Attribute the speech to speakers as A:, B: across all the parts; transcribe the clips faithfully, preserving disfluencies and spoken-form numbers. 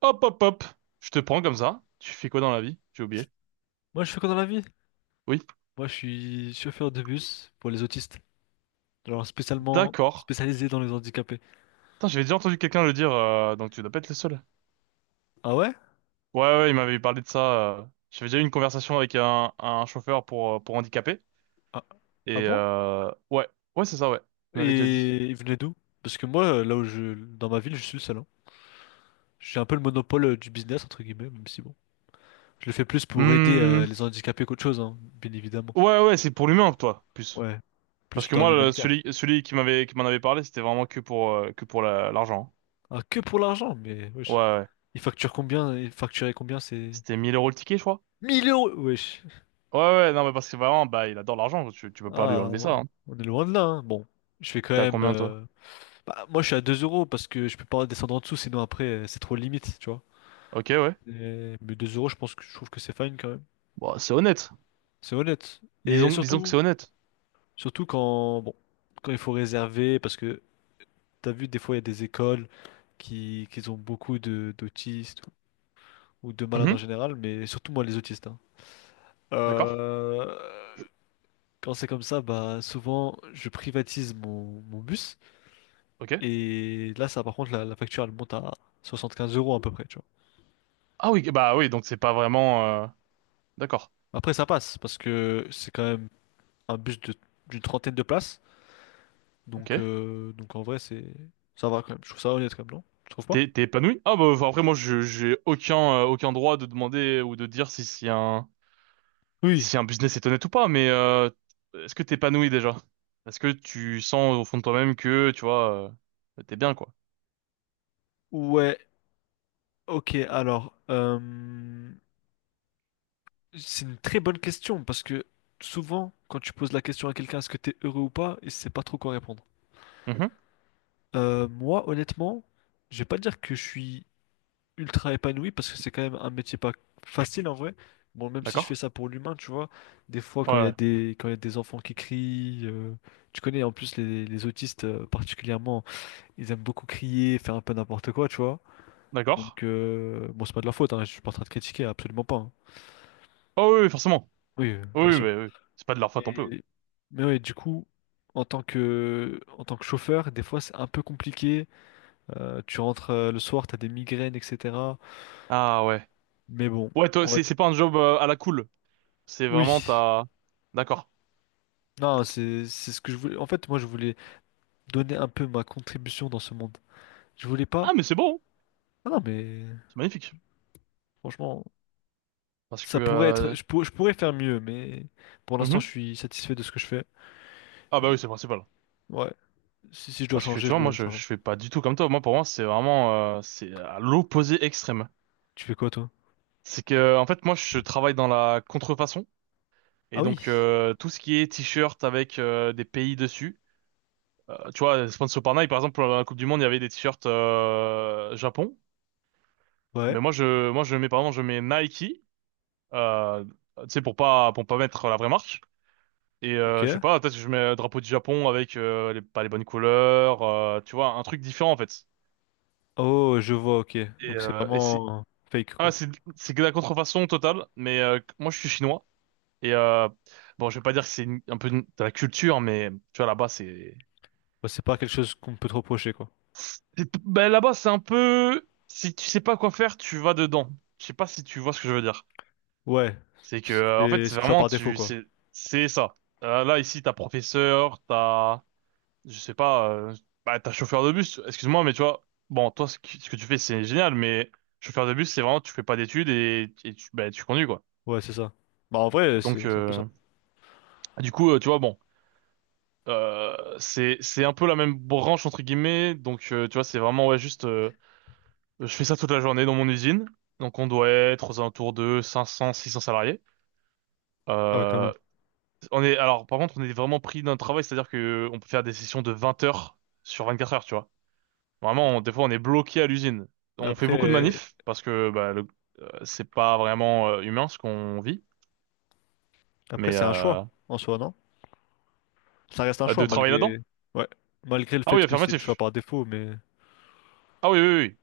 A: Hop, hop, hop. Je te prends comme ça. Tu fais quoi dans la vie? J'ai oublié.
B: Moi, je fais quoi dans la vie?
A: Oui,
B: Moi, je suis chauffeur de bus pour les autistes. Alors, spécialement
A: d'accord.
B: spécialisé dans les handicapés.
A: Putain, j'avais déjà entendu quelqu'un le dire, euh, donc tu dois pas être le seul.
B: Ah ouais?
A: Ouais, ouais, il m'avait parlé de ça. euh. J'avais déjà eu une conversation avec un, un chauffeur pour, euh, pour handicapés.
B: Ah, ah
A: Et
B: bon?
A: euh, ouais, ouais, c'est ça, ouais. Il m'avait déjà dit.
B: Et ils venaient d'où? Parce que moi, là où je, dans ma ville, je suis le seul, hein. J'ai un peu le monopole euh, du business, entre guillemets, même si bon. Je le fais plus pour aider euh,
A: Hmm.
B: les handicapés qu'autre chose, hein, bien évidemment.
A: Ouais, ouais, c'est pour l'humain, toi, plus.
B: Ouais,
A: Parce
B: plus
A: que
B: dans
A: moi, le-
B: l'humanitaire.
A: celui, celui qui m'avait, qui m'en avait parlé, c'était vraiment que pour, euh, que pour la- l'argent.
B: Ah, que pour l'argent, mais
A: Hein. Ouais,
B: wesh.
A: ouais.
B: Ils facturent combien? Ils facturaient combien? C'est
A: C'était mille euros le ticket, je crois.
B: Mille euros, wesh.
A: Ouais, ouais, non, mais parce que vraiment, bah, il adore l'argent. Tu, tu peux pas lui
B: Ah,
A: enlever ça. Hein.
B: on est loin de là, hein. Bon, je fais quand
A: T'es à
B: même.
A: combien, toi?
B: euh, Bah, moi, je suis à deux euros parce que je peux pas descendre en dessous, sinon après, euh, c'est trop limite, tu vois.
A: Ok, ouais.
B: Et- mais deux euros, je pense que je trouve que c'est fine quand même.
A: Bon, c'est honnête.
B: C'est honnête. Et
A: Disons, disons que c'est
B: surtout,
A: honnête.
B: surtout quand, bon, quand il faut réserver, parce que t'as vu, des fois, il y a des écoles qui, qui ont beaucoup de d'autistes ou de malades en
A: Mhm.
B: général, mais surtout moi, les autistes, hein.
A: D'accord.
B: Euh, quand c'est comme ça, bah, souvent, je privatise mon, mon bus.
A: Ok.
B: Et là, ça, par contre, la, la facture, elle monte à soixante quinze euros à peu près, tu
A: Ah oui, bah oui, donc c'est pas vraiment. euh, D'accord.
B: Après, ça passe parce que c'est quand même un bus de d'une trentaine de places.
A: Ok.
B: Donc, euh, donc en vrai, c'est ça va quand même. Je trouve ça honnête quand même, non? Tu trouves pas?
A: T'es t'es épanoui? Ah bah enfin, après moi je j'ai aucun euh, aucun droit de demander ou de dire si si un
B: Oui.
A: si un business est honnête ou pas. Mais euh, est-ce que t'es épanoui déjà? Est-ce que tu sens au fond de toi-même que tu vois, euh, t'es bien quoi?
B: Ouais, ok. Alors, euh, c'est une très bonne question parce que souvent, quand tu poses la question à quelqu'un, est-ce que t'es heureux ou pas, il sait pas trop quoi répondre.
A: Mhm.
B: Euh, moi, honnêtement, je vais pas dire que je suis ultra épanoui parce que c'est quand même un métier pas facile en vrai. Bon, même si je fais
A: D'accord.
B: ça pour l'humain, tu vois, des fois
A: Ouais.
B: quand il y a
A: Ouais.
B: des quand il y a des enfants qui crient, euh, tu connais en plus les, les autistes euh, particulièrement, ils aiment beaucoup crier, faire un peu n'importe quoi, tu vois.
A: D'accord.
B: Donc euh, bon, c'est pas de leur faute, hein, je suis pas en train de critiquer, absolument pas, hein.
A: Oh oui, oui, forcément.
B: Oui, euh,
A: Oui,
B: bien
A: oui,
B: sûr.
A: bah oui. C'est pas de leur faute non plus. Oui.
B: Mais mais ouais, du coup, en tant que en tant que chauffeur, des fois c'est un peu compliqué. Euh, tu rentres euh, le soir, t'as des migraines, et cetera.
A: Ah ouais.
B: Mais bon,
A: Ouais, toi
B: on va-
A: c'est c'est pas un job, euh, à la cool. C'est
B: oui.
A: vraiment ta. D'accord.
B: Non, c'est c'est ce que je voulais. En fait, moi, je voulais donner un peu ma contribution dans ce monde. Je voulais pas.
A: Ah, mais c'est beau, hein.
B: Ah non, mais
A: C'est magnifique.
B: franchement,
A: Parce que.
B: ça pourrait être.
A: Euh,
B: Je pour- je pourrais faire mieux, mais pour l'instant, je
A: mhm.
B: suis satisfait de ce que je fais.
A: Ah bah
B: Et
A: oui, c'est le principal.
B: Ouais. Si, si je dois
A: Parce que
B: changer,
A: tu
B: je
A: vois, moi,
B: le
A: je,
B: changerai.
A: je fais pas du tout comme toi. Moi, pour moi, c'est vraiment, euh, c'est à l'opposé extrême.
B: Tu fais quoi, toi?
A: C'est que, en fait, moi, je travaille dans la contrefaçon.
B: Ah
A: Et
B: oui.
A: donc, euh, tout ce qui est t-shirt avec, euh, des pays dessus. Euh, tu vois, sponsor par Nike, par exemple, pour la Coupe du Monde, il y avait des t-shirts, euh, Japon.
B: Ouais.
A: Mais moi, je, moi, je mets, pardon, je mets Nike. Euh, Tu sais, pour pas, pour pas mettre la vraie marque. Et
B: Ok.
A: euh, je sais pas, peut-être que je mets un drapeau du Japon avec, euh, les, pas les bonnes couleurs, euh, tu vois, un truc différent en fait.
B: Oh, je vois. Ok.
A: Et,
B: Donc c'est
A: euh, et c'est
B: vraiment fake,
A: ah
B: quoi.
A: c'est c'est que la contrefaçon totale. Mais euh, moi je suis chinois et euh, bon je vais pas dire que c'est une- un peu une- de la culture, mais tu vois là-bas c'est
B: Ouais, c'est pas quelque chose qu'on peut te reprocher, quoi.
A: c'est- ben là-bas c'est un peu, si tu sais pas quoi faire tu vas dedans. Je sais pas si tu vois ce que je veux dire.
B: Ouais.
A: C'est que,
B: C'est
A: euh, en fait c'est
B: c'est le choix
A: vraiment
B: par défaut,
A: tu
B: quoi.
A: c'est c'est ça. Euh, là ici t'as professeur, t'as je sais pas, euh, bah, t'as chauffeur de bus, excuse-moi, mais tu vois, bon, toi, ce que, ce que tu fais, c'est génial, mais chauffeur de bus, c'est vraiment, tu fais pas d'études et, et tu, bah, tu conduis, quoi.
B: Ouais, c'est ça. Bah en vrai,
A: Donc,
B: c'est c'est un peu ça.
A: euh, du coup, euh, tu vois, bon, euh, c'est, c'est un peu la même branche, entre guillemets, donc, euh, tu vois, c'est vraiment, ouais, juste, euh, je fais ça toute la journée dans mon usine, donc on doit être aux alentours de cinq cents, six cents salariés.
B: Ah ouais, quand même.
A: Euh, on est, alors, par contre, on est vraiment pris d'un travail, c'est-à-dire que on peut faire des sessions de vingt heures sur vingt-quatre heures, tu vois. Vraiment, on- des fois, on est bloqué à l'usine.
B: Mais
A: On fait beaucoup de
B: après.
A: manifs parce que bah, le- euh, c'est pas vraiment, euh, humain ce qu'on vit,
B: Après,
A: mais
B: c'est un
A: euh,
B: choix en soi, non? Ça reste un choix
A: de travailler
B: malgré
A: là-dedans.
B: ouais, malgré le
A: Ah oui,
B: fait que c'est le choix
A: affirmatif.
B: par défaut, mais
A: Ah oui, oui, oui. Oui.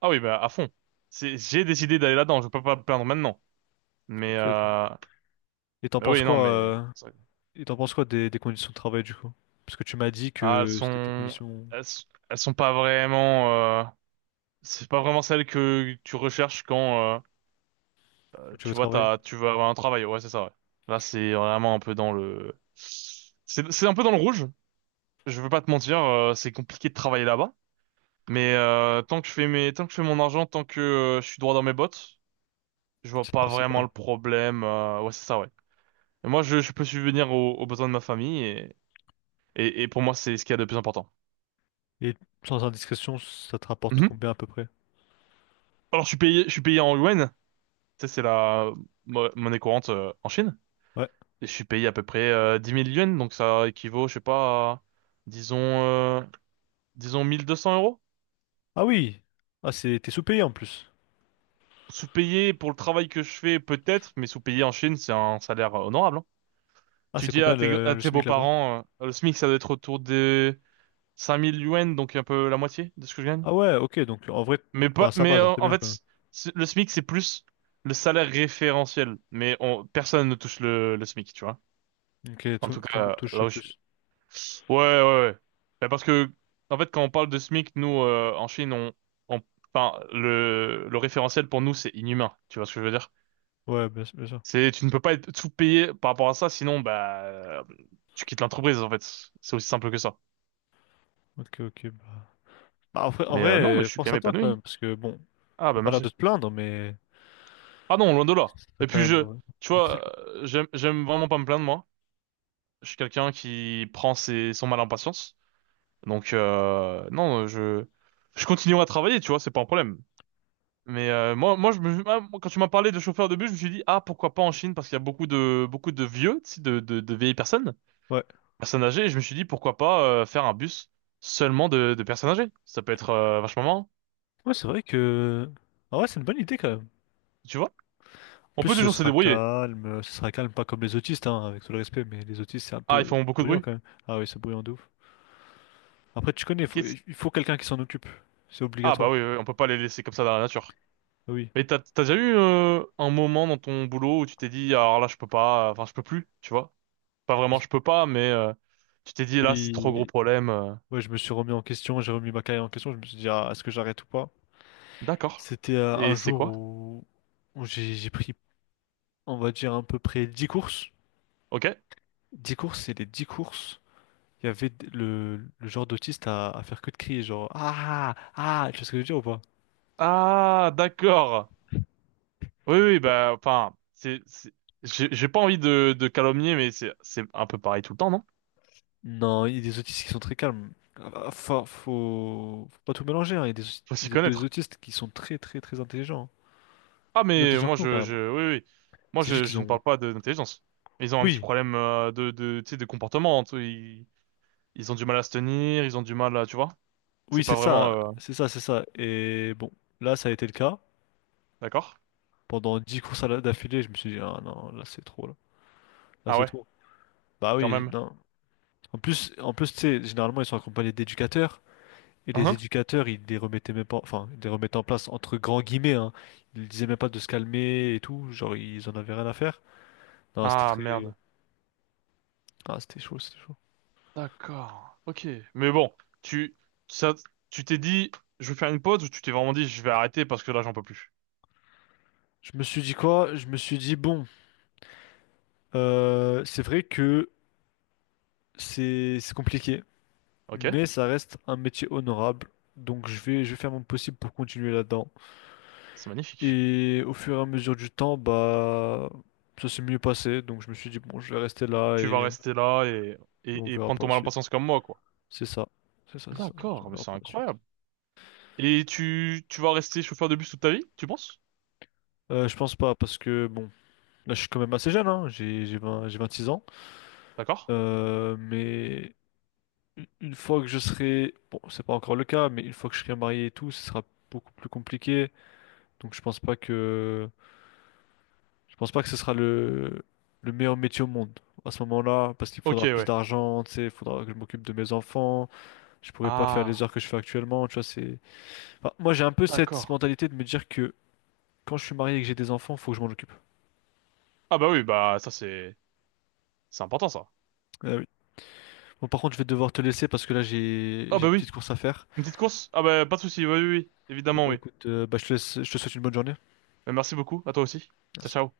A: Ah oui, bah à fond. C'est, j'ai décidé d'aller là-dedans. Je peux pas me plaindre maintenant. Mais,
B: ok, ok.
A: euh,
B: Et t'en
A: mais
B: penses
A: oui, non,
B: quoi
A: mais
B: euh, et t'en penses quoi des, des conditions de travail du coup? Parce que tu m'as dit
A: ah, elles
B: que c'était tes
A: sont,
B: conditions
A: elles, s- elles sont pas vraiment. euh, C'est pas vraiment celles que tu recherches quand,
B: où
A: euh,
B: tu veux
A: tu vois
B: travailler,
A: t'as, tu veux avoir un travail. Ouais, c'est ça. Ouais. Là, c'est vraiment un peu dans le. C'est c'est un peu dans le rouge. Je veux pas te mentir, euh, c'est compliqué de travailler là-bas. Mais euh, tant que je fais mes, tant que je fais mon argent, tant que euh, je suis droit dans mes bottes, je vois
B: c'est le
A: pas vraiment
B: principal.
A: le problème. Euh, ouais, c'est ça, ouais. Et moi, je, je peux subvenir aux, aux besoins de ma famille et, et, et pour moi, c'est ce qu'il y a de plus important.
B: Et sans indiscrétion, ça te rapporte
A: Mhm.
B: combien à peu près?
A: Alors, je suis payé, je suis payé en yuan. Tu sais, c'est la mo- monnaie courante, euh, en Chine.
B: Ouais.
A: Et je suis payé à peu près, euh, dix mille yuan, donc ça équivaut, je sais pas, à, disons, euh, disons mille deux cents euros.
B: Ah oui. Ah, c'est t'es sous-payé en plus.
A: Sous-payé pour le travail que je fais, peut-être, mais sous-payé en Chine, c'est un salaire, euh, honorable. Hein.
B: Ah,
A: Tu
B: c'est
A: dis à
B: combien
A: tes,
B: le,
A: à
B: le
A: tes
B: SMIC là-bas?
A: beaux-parents, euh, le SMIC, ça doit être autour des cinq mille yuan, donc un peu la moitié de ce que je gagne.
B: Ah ouais, ok, donc en vrai,
A: Mais
B: enfin
A: pas,
B: ça
A: mais
B: va, genre
A: euh,
B: t'es
A: en
B: bien quand même.
A: fait, c'est- le SMIC, c'est plus le salaire référentiel. Mais on, personne ne touche le, le SMIC, tu vois.
B: Ok,
A: En
B: tout,
A: tout
B: tout le monde
A: cas,
B: touche
A: là où je suis.
B: plus.
A: Ouais, ouais, ouais. Ben, parce que, en fait, quand on parle de SMIC, nous, euh, en Chine, on, on, enfin, le, le référentiel pour nous, c'est inhumain. Tu vois ce que je veux dire?
B: Ouais, bien, bien sûr.
A: C'est, tu ne peux pas être sous-payé par rapport à ça, sinon, bah, tu quittes l'entreprise, en fait. C'est aussi simple que ça.
B: Ok, ok, bah. Bah, en vrai, en
A: Mais euh,
B: vrai,
A: non, mais
B: euh,
A: je suis quand
B: pense à
A: même
B: toi quand
A: épanoui.
B: même, parce que bon,
A: Ah
B: t'as
A: bah
B: pas l'air
A: merci.
B: de te plaindre, mais
A: Ah non, loin de là.
B: c'est
A: Et
B: quand
A: puis
B: même
A: je,
B: euh,
A: tu
B: difficile,
A: vois,
B: quoi.
A: euh, j'aime j'aime vraiment pas me plaindre moi. Je suis quelqu'un qui prend ses son mal en patience. Donc euh, non, euh, je je continuerai à travailler, tu vois, c'est pas un problème. Mais euh, moi moi je me ah, moi, quand tu m'as parlé de chauffeur de bus, je me suis dit, ah, pourquoi pas en Chine, parce qu'il y a beaucoup de beaucoup de vieux, tu sais, de de, de vieilles personnes,
B: Ouais.
A: personnes âgées. Et je me suis dit pourquoi pas, euh, faire un bus seulement de de personnes âgées. Ça peut être, euh, vachement marrant,
B: Ouais, c'est vrai que. Ah ouais, c'est une bonne idée quand même.
A: tu vois.
B: En
A: On
B: plus,
A: peut
B: ce
A: toujours se
B: sera
A: débrouiller.
B: calme, euh, ce sera calme, pas comme les autistes, hein, avec tout le respect, mais les autistes, c'est un
A: Ah ils
B: peu
A: font beaucoup de
B: bruyant
A: bruit.
B: quand même. Ah oui, c'est bruyant de ouf. Après, tu connais, faut- il faut quelqu'un qui s'en occupe. C'est
A: Ah bah
B: obligatoire.
A: oui, oui, oui, on peut pas les laisser comme ça dans la nature.
B: Ah, oui.
A: Mais t'as t'as déjà eu, euh, un moment dans ton boulot où tu t'es dit, ah, alors là je peux pas, enfin je peux plus, tu vois? Pas vraiment
B: Oui.
A: je peux pas, mais euh, tu t'es dit là c'est trop gros
B: Oui.
A: problème. euh.
B: Ouais, je me suis remis en question, j'ai remis ma carrière en question, je me suis dit, ah, est-ce que j'arrête ou pas?
A: D'accord.
B: C'était euh, un
A: Et c'est
B: jour
A: quoi?
B: où, où j'ai j'ai pris, on va dire, à peu près dix courses.
A: Ok.
B: Dix courses, et les dix courses, il y avait d- le, le genre d'autiste à, à faire que de crier, genre Ah! Ah! Tu vois ce que je veux dire ou pas?
A: Ah d'accord. Oui oui
B: Bah,
A: bah enfin c'est c'est- j'ai j'ai pas envie de de calomnier, mais c'est c'est un peu pareil tout le temps non?
B: non, il y a des autistes qui sont très calmes. Ah, Faut, faut, faut pas tout mélanger, hein. Il y a des, aus-
A: Faut s'y
B: des- des
A: connaître.
B: autistes qui sont très très très intelligents, hein.
A: Ah
B: Plus
A: mais
B: intelligents
A: moi
B: que nous,
A: je
B: carrément.
A: je oui, oui, moi
B: C'est juste
A: je
B: qu'ils
A: je ne
B: ont.
A: parle pas de- d'intelligence. Ils ont un petit
B: Oui,
A: problème, euh, de de tu sais, de comportement. Tu Ils ont du mal à se tenir, ils ont du mal à, tu vois?
B: oui,
A: C'est pas
B: c'est
A: vraiment,
B: ça,
A: euh,
B: c'est ça, c'est ça. Et bon, là, ça a été le cas.
A: d'accord?
B: Pendant dix courses à la- d'affilée, je me suis dit, ah non, là, c'est trop, là. Là,
A: Ah
B: c'est
A: ouais,
B: trop. Bah
A: quand
B: oui,
A: même.
B: non. En plus, en plus, tu sais, généralement, ils sont accompagnés d'éducateurs. Et les
A: Hein.
B: éducateurs, ils les remettaient même pas, enfin, ils les remettaient en place entre grands guillemets, hein. Ils disaient même pas de se calmer et tout, genre ils en avaient rien à faire. Non, c'était
A: Ah
B: très,
A: merde.
B: ah, c'était chaud, c'était chaud.
A: D'accord. Ok. Mais bon, tu, ça, tu t'es dit, je vais faire une pause ou tu t'es vraiment dit, je vais arrêter parce que là, j'en peux plus.
B: Je me suis dit quoi? Je me suis dit bon, euh, c'est vrai que c'est c'est compliqué,
A: Ok?
B: mais ça reste un métier honorable, donc je vais je vais faire mon possible pour continuer là-dedans.
A: C'est magnifique.
B: Et au fur et à mesure du temps, bah ça s'est mieux passé, donc je me suis dit bon, je vais rester là
A: Tu vas
B: et
A: rester là et,
B: on
A: et, et
B: verra
A: prendre
B: pour
A: ton
B: la
A: mal en
B: suite.
A: patience comme moi, quoi.
B: C'est ça, c'est ça, c'est ça. Je me suis dit,
A: D'accord,
B: on
A: mais
B: verra
A: c'est
B: pour la suite.
A: incroyable. Et tu, tu vas rester chauffeur de bus toute ta vie, tu penses?
B: Euh, je pense pas, parce que bon, là je suis quand même assez jeune, hein, j'ai j'ai vingt j'ai vingt-six ans.
A: D'accord?
B: Euh, mais u- une fois que je serai, bon, c'est pas encore le cas, mais une fois que je serai marié et tout, ce sera beaucoup plus compliqué. Donc je pense pas que je pense pas que ce sera le le meilleur métier au monde à ce moment-là, parce qu'il
A: Ok,
B: faudra plus
A: ouais.
B: d'argent, tu sais, il faudra que je m'occupe de mes enfants. Je pourrai pas faire les
A: Ah,
B: heures que je fais actuellement, tu vois. C'est, enfin, moi j'ai un peu cette
A: d'accord.
B: mentalité de me dire que quand je suis marié et que j'ai des enfants, faut que je m'en occupe.
A: Ah bah oui, bah ça c'est, c'est important ça.
B: Euh, Bon, par contre, je vais devoir te laisser parce que là, j'ai
A: Ah
B: j'ai une
A: bah
B: petite
A: oui.
B: course à faire.
A: Une petite course? Ah bah pas de souci, oui, oui, oui,
B: Y
A: évidemment,
B: Bah
A: oui.
B: écoute, euh, bah, je te laisse, je te souhaite une bonne journée.
A: Euh, Merci beaucoup, à toi aussi. Ciao,
B: Merci.
A: ciao.